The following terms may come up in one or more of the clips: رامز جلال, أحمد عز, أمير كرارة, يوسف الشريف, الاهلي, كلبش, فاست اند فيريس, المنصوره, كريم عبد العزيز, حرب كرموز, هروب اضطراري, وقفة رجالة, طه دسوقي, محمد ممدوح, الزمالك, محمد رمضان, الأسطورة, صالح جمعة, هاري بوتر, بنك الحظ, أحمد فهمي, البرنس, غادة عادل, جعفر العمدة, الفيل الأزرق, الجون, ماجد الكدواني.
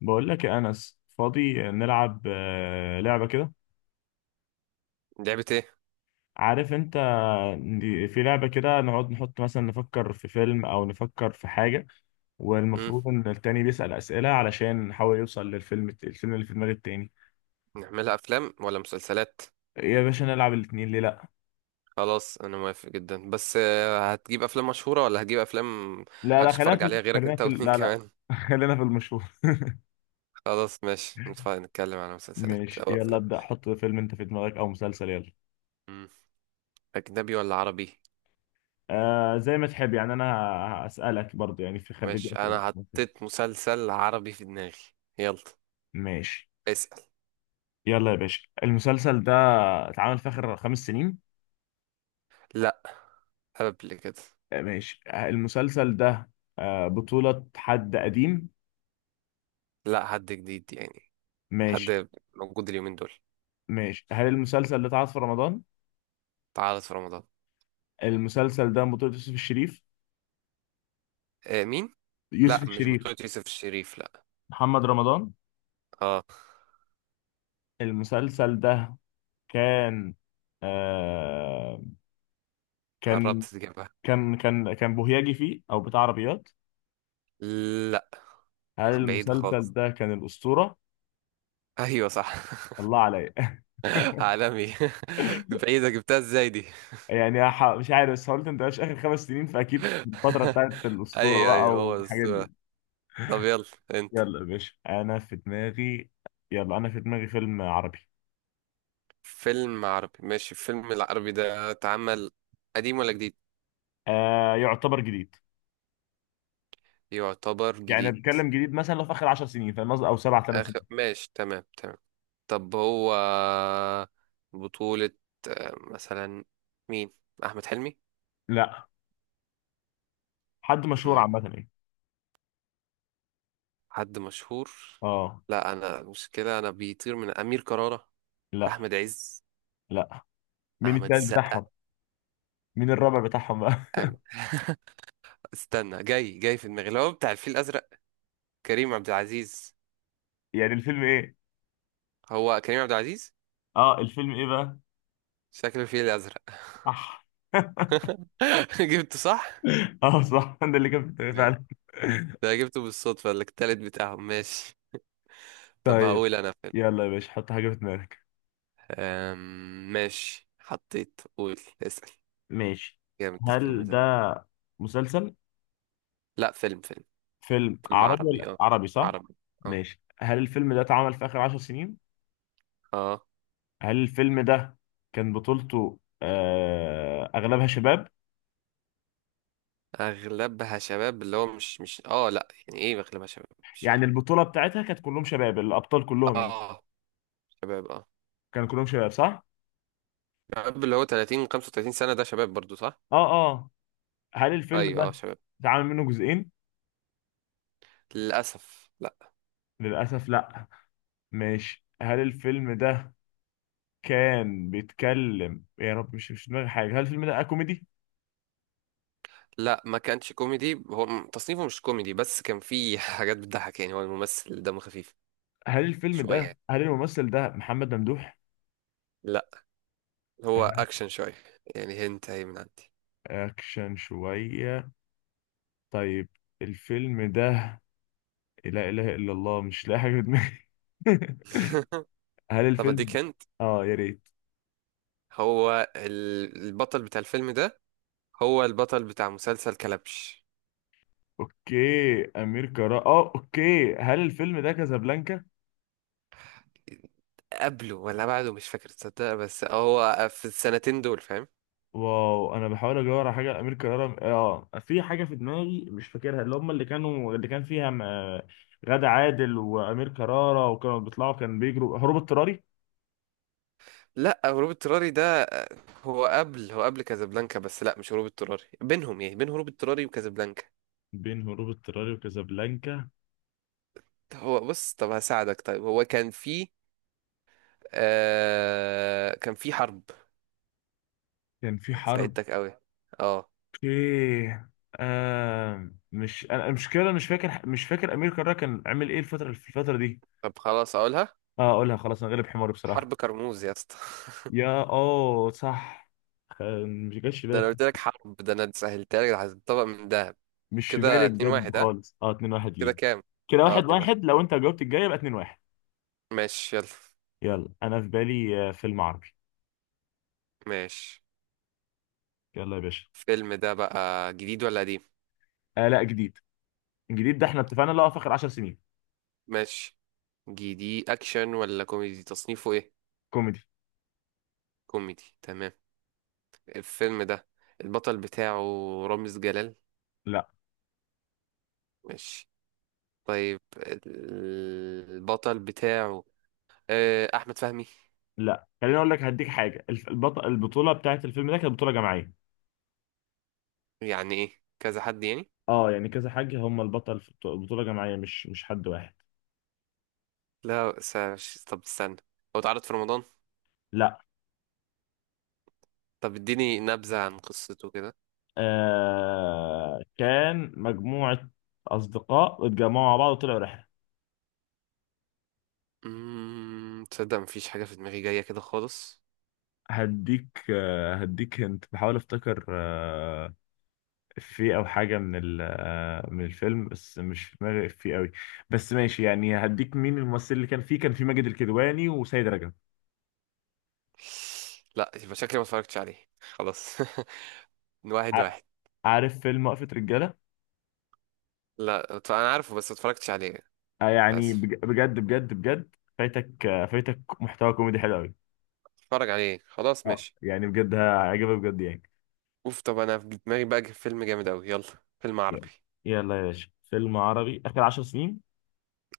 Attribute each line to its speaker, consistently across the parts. Speaker 1: بقول لك يا انس فاضي نلعب لعبه كده.
Speaker 2: لعبة ايه؟
Speaker 1: عارف انت. في لعبه كده نقعد نحط مثلا نفكر في فيلم او نفكر في حاجه،
Speaker 2: مم.
Speaker 1: والمفروض ان التاني بيسال اسئله علشان نحاول يوصل للفيلم، اللي في دماغ التاني.
Speaker 2: نعملها افلام ولا مسلسلات؟
Speaker 1: يا باشا نلعب الاتنين ليه لا.
Speaker 2: خلاص انا موافق جدا بس هتجيب افلام مشهورة ولا هتجيب افلام محدش
Speaker 1: خلينا
Speaker 2: يتفرج
Speaker 1: في
Speaker 2: عليها غيرك انت واتنين
Speaker 1: لا لا
Speaker 2: كمان؟
Speaker 1: خلينا في المشهور.
Speaker 2: خلاص ماشي نتكلم على مسلسلات
Speaker 1: ماشي
Speaker 2: او
Speaker 1: يلا
Speaker 2: افلام.
Speaker 1: ابدا، حط فيلم انت في دماغك او مسلسل يلا.
Speaker 2: مم. اجنبي ولا عربي؟
Speaker 1: آه زي ما تحب، يعني انا هسالك برضه، يعني في خليك
Speaker 2: ماشي،
Speaker 1: اسئله في
Speaker 2: انا
Speaker 1: المسلسل.
Speaker 2: حطيت مسلسل عربي في دماغي. يلا
Speaker 1: ماشي.
Speaker 2: اسأل.
Speaker 1: يلا يا باشا، المسلسل ده اتعمل في آخر 5 سنين؟
Speaker 2: لا، قبل كده.
Speaker 1: ماشي. المسلسل ده بطولة حد قديم؟
Speaker 2: لا، حد جديد يعني،
Speaker 1: ماشي.
Speaker 2: حد موجود اليومين دول.
Speaker 1: ماشي، هل المسلسل ده اتعرض في رمضان؟
Speaker 2: تعرض في رمضان.
Speaker 1: المسلسل ده بطولة يوسف الشريف.
Speaker 2: آه مين؟
Speaker 1: يوسف
Speaker 2: لا مش
Speaker 1: الشريف.
Speaker 2: بطولة يوسف الشريف، لا.
Speaker 1: محمد رمضان.
Speaker 2: اه،
Speaker 1: المسلسل ده كان آه
Speaker 2: قربت
Speaker 1: كان
Speaker 2: تجيبها.
Speaker 1: كان بوهياجي فيه او بتاع عربيات.
Speaker 2: لا،
Speaker 1: هل
Speaker 2: بعيدة
Speaker 1: المسلسل
Speaker 2: خالص.
Speaker 1: ده كان الأسطورة؟
Speaker 2: ايوه صح.
Speaker 1: الله عليا.
Speaker 2: عالمي. بعيدة، جبتها ازاي دي؟
Speaker 1: مش عارف، بس قلت انت مش اخر خمس سنين، فاكيد في الفتره بتاعت الاسطوره
Speaker 2: ايوه ايوه،
Speaker 1: بقى
Speaker 2: هو
Speaker 1: والحاجات
Speaker 2: السؤال.
Speaker 1: دي.
Speaker 2: طب يلا انت.
Speaker 1: يلا يا باشا انا في دماغي. يلا انا في دماغي فيلم عربي.
Speaker 2: فيلم عربي ماشي، الفيلم العربي ده اتعمل قديم ولا جديد؟
Speaker 1: آه يعتبر جديد.
Speaker 2: يعتبر
Speaker 1: يعني
Speaker 2: جديد.
Speaker 1: بتكلم جديد، مثلا لو في اخر 10 سنين، فاهم قصدي؟ او سبع ثمان
Speaker 2: اخر
Speaker 1: سنين.
Speaker 2: ماشي، تمام تمام. طب هو بطولة مثلا مين؟ احمد حلمي؟
Speaker 1: لا، حد مشهور
Speaker 2: مم،
Speaker 1: عامه يعني.
Speaker 2: حد مشهور.
Speaker 1: اه.
Speaker 2: لا انا مشكلة، انا بيطير من امير كرارة.
Speaker 1: لا.
Speaker 2: احمد عز؟
Speaker 1: لا. مين
Speaker 2: احمد
Speaker 1: التالت
Speaker 2: السقا؟
Speaker 1: بتاعهم؟ مين الرابع بتاعهم بقى؟
Speaker 2: أم... استنى، جاي جاي في دماغي اللي هو بتاع الفيل الازرق. كريم عبد العزيز.
Speaker 1: يعني الفيلم ايه؟
Speaker 2: هو كريم عبد العزيز،
Speaker 1: اه، الفيلم ايه بقى؟
Speaker 2: شكله الفيل الازرق.
Speaker 1: صح.
Speaker 2: جبته صح.
Speaker 1: اه صح، ده اللي كان في دماغي
Speaker 2: جامد.
Speaker 1: فعلا.
Speaker 2: ده جبته بالصدفه، التالت بتاعهم. ماشي، طب
Speaker 1: طيب،
Speaker 2: هقول انا فيلم.
Speaker 1: يلا يا باشا، حط حاجه في دماغك.
Speaker 2: ماشي حطيت، قول اسال.
Speaker 1: ماشي،
Speaker 2: جامد الفيلم
Speaker 1: هل
Speaker 2: ده.
Speaker 1: ده مسلسل؟
Speaker 2: لا، فيلم فيلم.
Speaker 1: فيلم
Speaker 2: فيلم
Speaker 1: عربي
Speaker 2: عربي،
Speaker 1: ولا
Speaker 2: اه.
Speaker 1: عربي صح؟
Speaker 2: عربي، اه.
Speaker 1: ماشي، هل الفيلم ده اتعمل في آخر 10 سنين؟
Speaker 2: اه،
Speaker 1: هل الفيلم ده كان بطولته أغلبها شباب؟
Speaker 2: اغلبها شباب اللي هو مش اه لا، يعني ايه اغلبها شباب؟ مش
Speaker 1: يعني
Speaker 2: فاهم.
Speaker 1: البطولة بتاعتها كانت كلهم شباب، الأبطال كلهم يعني.
Speaker 2: اه، شباب. اه
Speaker 1: كانوا كلهم شباب صح.
Speaker 2: شباب اللي هو 30 35 سنه، ده شباب برضو، صح؟
Speaker 1: اه. اه. هل الفيلم
Speaker 2: ايوه، اه
Speaker 1: ده
Speaker 2: شباب.
Speaker 1: اتعمل منه جزئين؟
Speaker 2: للأسف لا.
Speaker 1: للأسف لا. ماشي، هل الفيلم ده كان بيتكلم يا رب مش في دماغي حاجة، هل الفيلم ده كوميدي؟
Speaker 2: لا، ما كانتش كوميدي، هو تصنيفه مش كوميدي، بس كان فيه حاجات بتضحك يعني، هو الممثل دمه خفيف
Speaker 1: هل الفيلم
Speaker 2: شوية
Speaker 1: ده
Speaker 2: يعني.
Speaker 1: الممثل ده محمد ممدوح؟
Speaker 2: لا، هو أكشن شوية يعني، هنت أهي من عندي.
Speaker 1: اكشن شوية. طيب. الفيلم ده. لا اله الا الله، مش لاقي حاجة في دماغي. هل
Speaker 2: طب
Speaker 1: الفيلم،
Speaker 2: أديك هنت.
Speaker 1: اه يا ريت.
Speaker 2: هو البطل بتاع الفيلم ده هو البطل بتاع مسلسل كلبش.
Speaker 1: اوكي، امير كرارة، اه اوكي، هل الفيلم ده كازابلانكا؟
Speaker 2: قبله ولا بعده مش فاكر تصدق، بس هو في السنتين دول، فاهم؟
Speaker 1: واو، انا بحاول ادور على حاجه. امير كرارة، اه، في حاجه في دماغي مش فاكرها، اللي كان فيها غادة عادل وامير كرارة، وكانوا بيطلعوا كان بيجروا، هروب اضطراري.
Speaker 2: لا، هروب اضطراري ده هو قبل كازابلانكا، بس لا، مش هروب اضطراري، بينهم يعني، بين هروب اضطراري وكازابلانكا.
Speaker 1: بين هروب اضطراري وكازابلانكا.
Speaker 2: هو بص، طب هساعدك، طيب هو كان في حرب.
Speaker 1: كان في حرب.
Speaker 2: ساعدتك قوي. اه.
Speaker 1: اوكي. مش انا المشكله مش فاكر، امير كرارة كان عامل ايه في الفتره دي.
Speaker 2: طب خلاص اقولها،
Speaker 1: اه، اقولها خلاص، انا غلب حماري بصراحه.
Speaker 2: حرب كرموز يا اسطى.
Speaker 1: يا اه صح. مش جاش في
Speaker 2: ده
Speaker 1: بالي
Speaker 2: انا قلت لك حرب، ده انا سهلتها لك، ده هتطبق من دهب.
Speaker 1: مش في
Speaker 2: كده
Speaker 1: بالي
Speaker 2: اتنين
Speaker 1: بجد
Speaker 2: واحد ها
Speaker 1: خالص. اه، 2-1
Speaker 2: كده
Speaker 1: ليك.
Speaker 2: كام؟
Speaker 1: كده
Speaker 2: اه،
Speaker 1: واحد
Speaker 2: 2-1.
Speaker 1: واحد، لو انت جاوبت الجايه يبقى 2-1.
Speaker 2: ماشي يلا.
Speaker 1: يلا انا في بالي فيلم عربي.
Speaker 2: ماشي،
Speaker 1: يلا يا باشا.
Speaker 2: الفيلم ده بقى جديد ولا قديم؟
Speaker 1: آه لا، جديد. الجديد ده احنا اتفقنا اللي هو في اخر 10 سنين.
Speaker 2: ماشي. جديد اكشن ولا كوميدي، تصنيفه ايه؟
Speaker 1: كوميدي.
Speaker 2: كوميدي، تمام. الفيلم ده البطل بتاعه رامز جلال؟
Speaker 1: لا
Speaker 2: ماشي، طيب البطل بتاعه أحمد فهمي؟
Speaker 1: لا خليني اقول لك هديك حاجه، البطوله بتاعت الفيلم ده كانت بطوله جماعيه.
Speaker 2: يعني إيه كذا حد يعني؟
Speaker 1: اه يعني كذا حاجة، هم البطل في بطولة جماعية، مش حد واحد.
Speaker 2: لا طب استنى، هو اتعرض في رمضان؟
Speaker 1: لا.
Speaker 2: طب اديني نبذة عن قصته كده.
Speaker 1: آه كان مجموعة أصدقاء اتجمعوا مع بعض وطلعوا رحلة.
Speaker 2: تصدق مفيش حاجة في دماغي جاية كده خالص.
Speaker 1: هديك هنت. بحاول افتكر، آه، في او حاجة من ال آه من الفيلم، بس مش في دماغي في قوي. بس ماشي يعني، هديك، مين الممثل اللي كان فيه؟ كان في ماجد الكدواني وسيد رجب.
Speaker 2: لا، يبقى شكلي ما اتفرجتش عليه، خلاص. واحد
Speaker 1: ع-
Speaker 2: واحد
Speaker 1: عارف فيلم وقفة رجالة؟
Speaker 2: لا أنا عارفه بس ما اتفرجتش عليه.
Speaker 1: آه يعني
Speaker 2: للأسف.
Speaker 1: بجد بجد بجد فايتك، آه فايتك محتوى كوميدي حلو قوي.
Speaker 2: اتفرج عليه، خلاص،
Speaker 1: اه
Speaker 2: ماشي.
Speaker 1: يعني بجد هيعجبك بجد يعني.
Speaker 2: اوف، طب أنا في دماغي بقى فيلم جامد أوي. يلا، فيلم
Speaker 1: يلا.
Speaker 2: عربي
Speaker 1: يلا يا باشا، فيلم عربي آخر 10 سنين.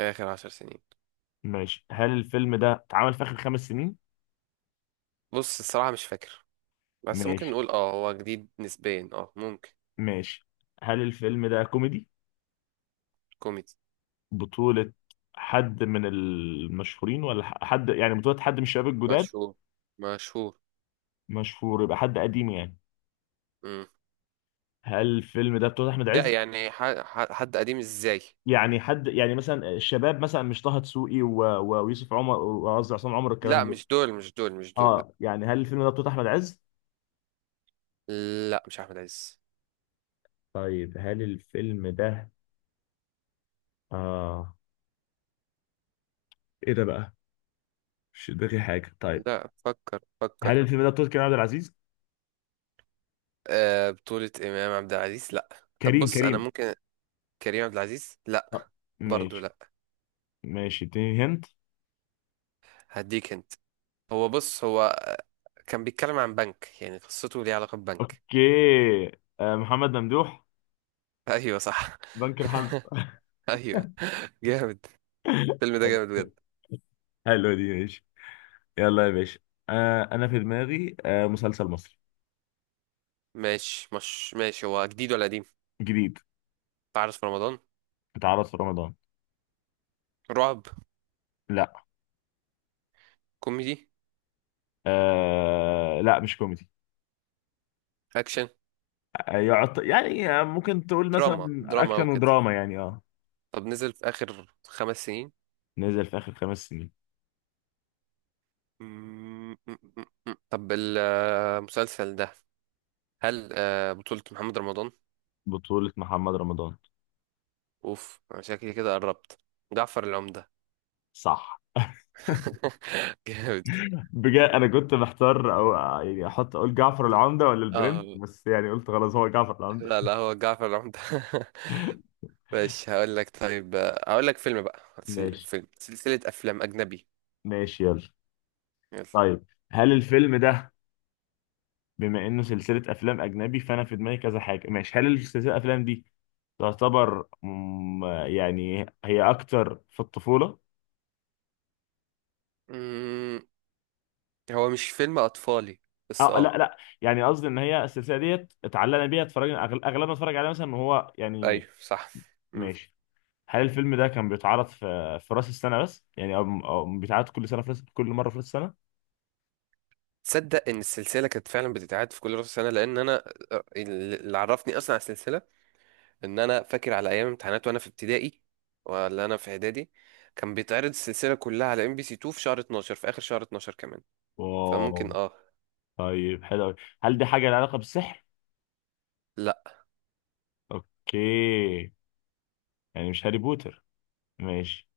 Speaker 2: آخر 10 سنين.
Speaker 1: ماشي، هل الفيلم ده اتعمل في آخر خمس سنين؟
Speaker 2: بص، الصراحة مش فاكر، بس ممكن
Speaker 1: ماشي.
Speaker 2: نقول اه هو جديد نسبيا، اه ممكن.
Speaker 1: ماشي، هل الفيلم ده كوميدي؟
Speaker 2: كوميدي.
Speaker 1: بطولة حد من المشهورين ولا حد يعني بطولة حد من الشباب الجداد؟
Speaker 2: مشهور مشهور.
Speaker 1: مشهور يبقى حد قديم يعني.
Speaker 2: امم
Speaker 1: هل الفيلم ده بطولة أحمد
Speaker 2: لا
Speaker 1: عز؟
Speaker 2: يعني حد قديم ازاي؟
Speaker 1: يعني حد يعني مثلا الشباب، مثلا مش طه دسوقي و- و- ويوسف عمر، وقصدي عصام عمر، الكلام
Speaker 2: لا،
Speaker 1: ده.
Speaker 2: مش دول مش دول مش دول، لا.
Speaker 1: اه يعني، هل الفيلم ده بطولة أحمد عز؟
Speaker 2: لا مش احمد عز.
Speaker 1: طيب هل الفيلم ده، اه، ايه ده بقى، مش في دماغي حاجه. طيب
Speaker 2: لا، فكر
Speaker 1: هل
Speaker 2: فكر.
Speaker 1: الفيلم ده بطولة كريم عبد العزيز؟
Speaker 2: آه، بطولة امام عبد العزيز لا. طب
Speaker 1: كريم
Speaker 2: بص انا
Speaker 1: كريم
Speaker 2: ممكن. كريم عبد العزيز
Speaker 1: آه.
Speaker 2: لا. برضو
Speaker 1: ماشي.
Speaker 2: لا.
Speaker 1: ماشي، اديني هنت.
Speaker 2: هديك انت. هو بص كان بيتكلم عن بنك، يعني قصته ليها علاقة ببنك.
Speaker 1: اوكي، آه، محمد ممدوح؟
Speaker 2: ايوه صح.
Speaker 1: بنك الحظ.
Speaker 2: ايوه. جامد، الفيلم ده
Speaker 1: حلو.
Speaker 2: جامد بجد.
Speaker 1: حلو دي، ماشي. يلا يا باشا، انا في دماغي مسلسل مصري.
Speaker 2: ماشي، مش ماشي، هو جديد ولا قديم؟
Speaker 1: جديد.
Speaker 2: تعرف في رمضان.
Speaker 1: اتعرض في رمضان.
Speaker 2: رعب.
Speaker 1: لا.
Speaker 2: كوميدي.
Speaker 1: لا مش كوميدي.
Speaker 2: اكشن.
Speaker 1: يعني آه ممكن تقول
Speaker 2: دراما
Speaker 1: مثلا
Speaker 2: دراما
Speaker 1: اكشن
Speaker 2: وكده.
Speaker 1: ودراما يعني، اه.
Speaker 2: طب نزل في اخر 5 سنين؟
Speaker 1: نزل في اخر 5 سنين.
Speaker 2: طب المسلسل ده هل بطولة محمد رمضان؟
Speaker 1: بطولة محمد رمضان.
Speaker 2: اوف، انا شكلي كده قربت، جعفر العمدة.
Speaker 1: صح.
Speaker 2: جامد.
Speaker 1: بجد انا كنت محتار، او يعني احط، اقول جعفر العمدة ولا البرنس،
Speaker 2: اه
Speaker 1: بس يعني قلت خلاص هو جعفر العمدة.
Speaker 2: لا لا، هو جعفر العمدة. ماشي هقول لك، طيب هقول لك فيلم بقى
Speaker 1: ماشي.
Speaker 2: فيلم سلسلة افلام اجنبي.
Speaker 1: ماشي يلا. طيب هل الفيلم ده، بما انه سلسلة افلام اجنبي، فانا في دماغي كذا حاجة. ماشي، هل السلسلة الافلام دي تعتبر يعني هي اكتر في الطفولة؟
Speaker 2: يلا، هو مش فيلم اطفالي بس
Speaker 1: اه لا
Speaker 2: اه.
Speaker 1: لا، يعني قصدي ان هي السلسلة ديت اتعلقنا بيها، اتفرجنا اغلبنا اتفرج عليها مثلا وهو يعني.
Speaker 2: ايوه صح. مم.
Speaker 1: ماشي. هل الفيلم ده كان بيتعرض في راس السنة بس يعني، او أو بيتعرض كل سنة في راس، كل مرة في راس السنة؟
Speaker 2: تصدق ان السلسله كانت فعلا بتتعاد في كل راس سنه، لان انا اللي عرفني اصلا على السلسله ان انا فاكر على ايام امتحانات وانا في ابتدائي ولا انا في اعدادي كان بيتعرض السلسله كلها على ام بي سي 2 في شهر 12، في اخر شهر 12 كمان. فممكن
Speaker 1: واو.
Speaker 2: اه.
Speaker 1: طيب حلو أوي. هل دي حاجة لها علاقة بالسحر؟
Speaker 2: لا،
Speaker 1: اوكي. يعني مش هاري بوتر. ماشي.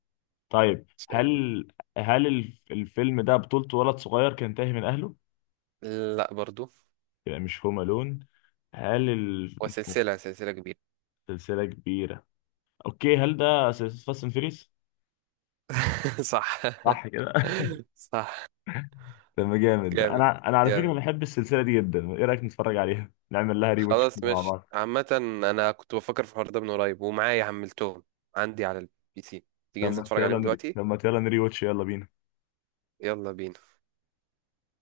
Speaker 1: طيب
Speaker 2: سلام.
Speaker 1: هل، هل الفيلم ده بطولته ولد صغير كان تاهي من اهله؟
Speaker 2: لا، برضو.
Speaker 1: يبقى مش هوم الون. هل ال-
Speaker 2: وسلسله كبيره.
Speaker 1: سلسلة كبيرة. اوكي، هل ده سلسلة فاست اند فيريس؟
Speaker 2: صح.
Speaker 1: صح كده.
Speaker 2: صح.
Speaker 1: طب جامد.
Speaker 2: جامد
Speaker 1: انا انا على فكرة
Speaker 2: جامد.
Speaker 1: بحب السلسلة دي جدا، ايه رأيك نتفرج عليها؟ نعمل لها ري واتش
Speaker 2: خلاص
Speaker 1: مع
Speaker 2: مش
Speaker 1: بعض.
Speaker 2: عامة، انا كنت بفكر في الحوار ده من قريب ومعايا حملتهم عندي على البي سي. تيجي ننزل نتفرج عليهم دلوقتي؟
Speaker 1: لما يلا نري واتش، يلا بينا.
Speaker 2: يلا بينا.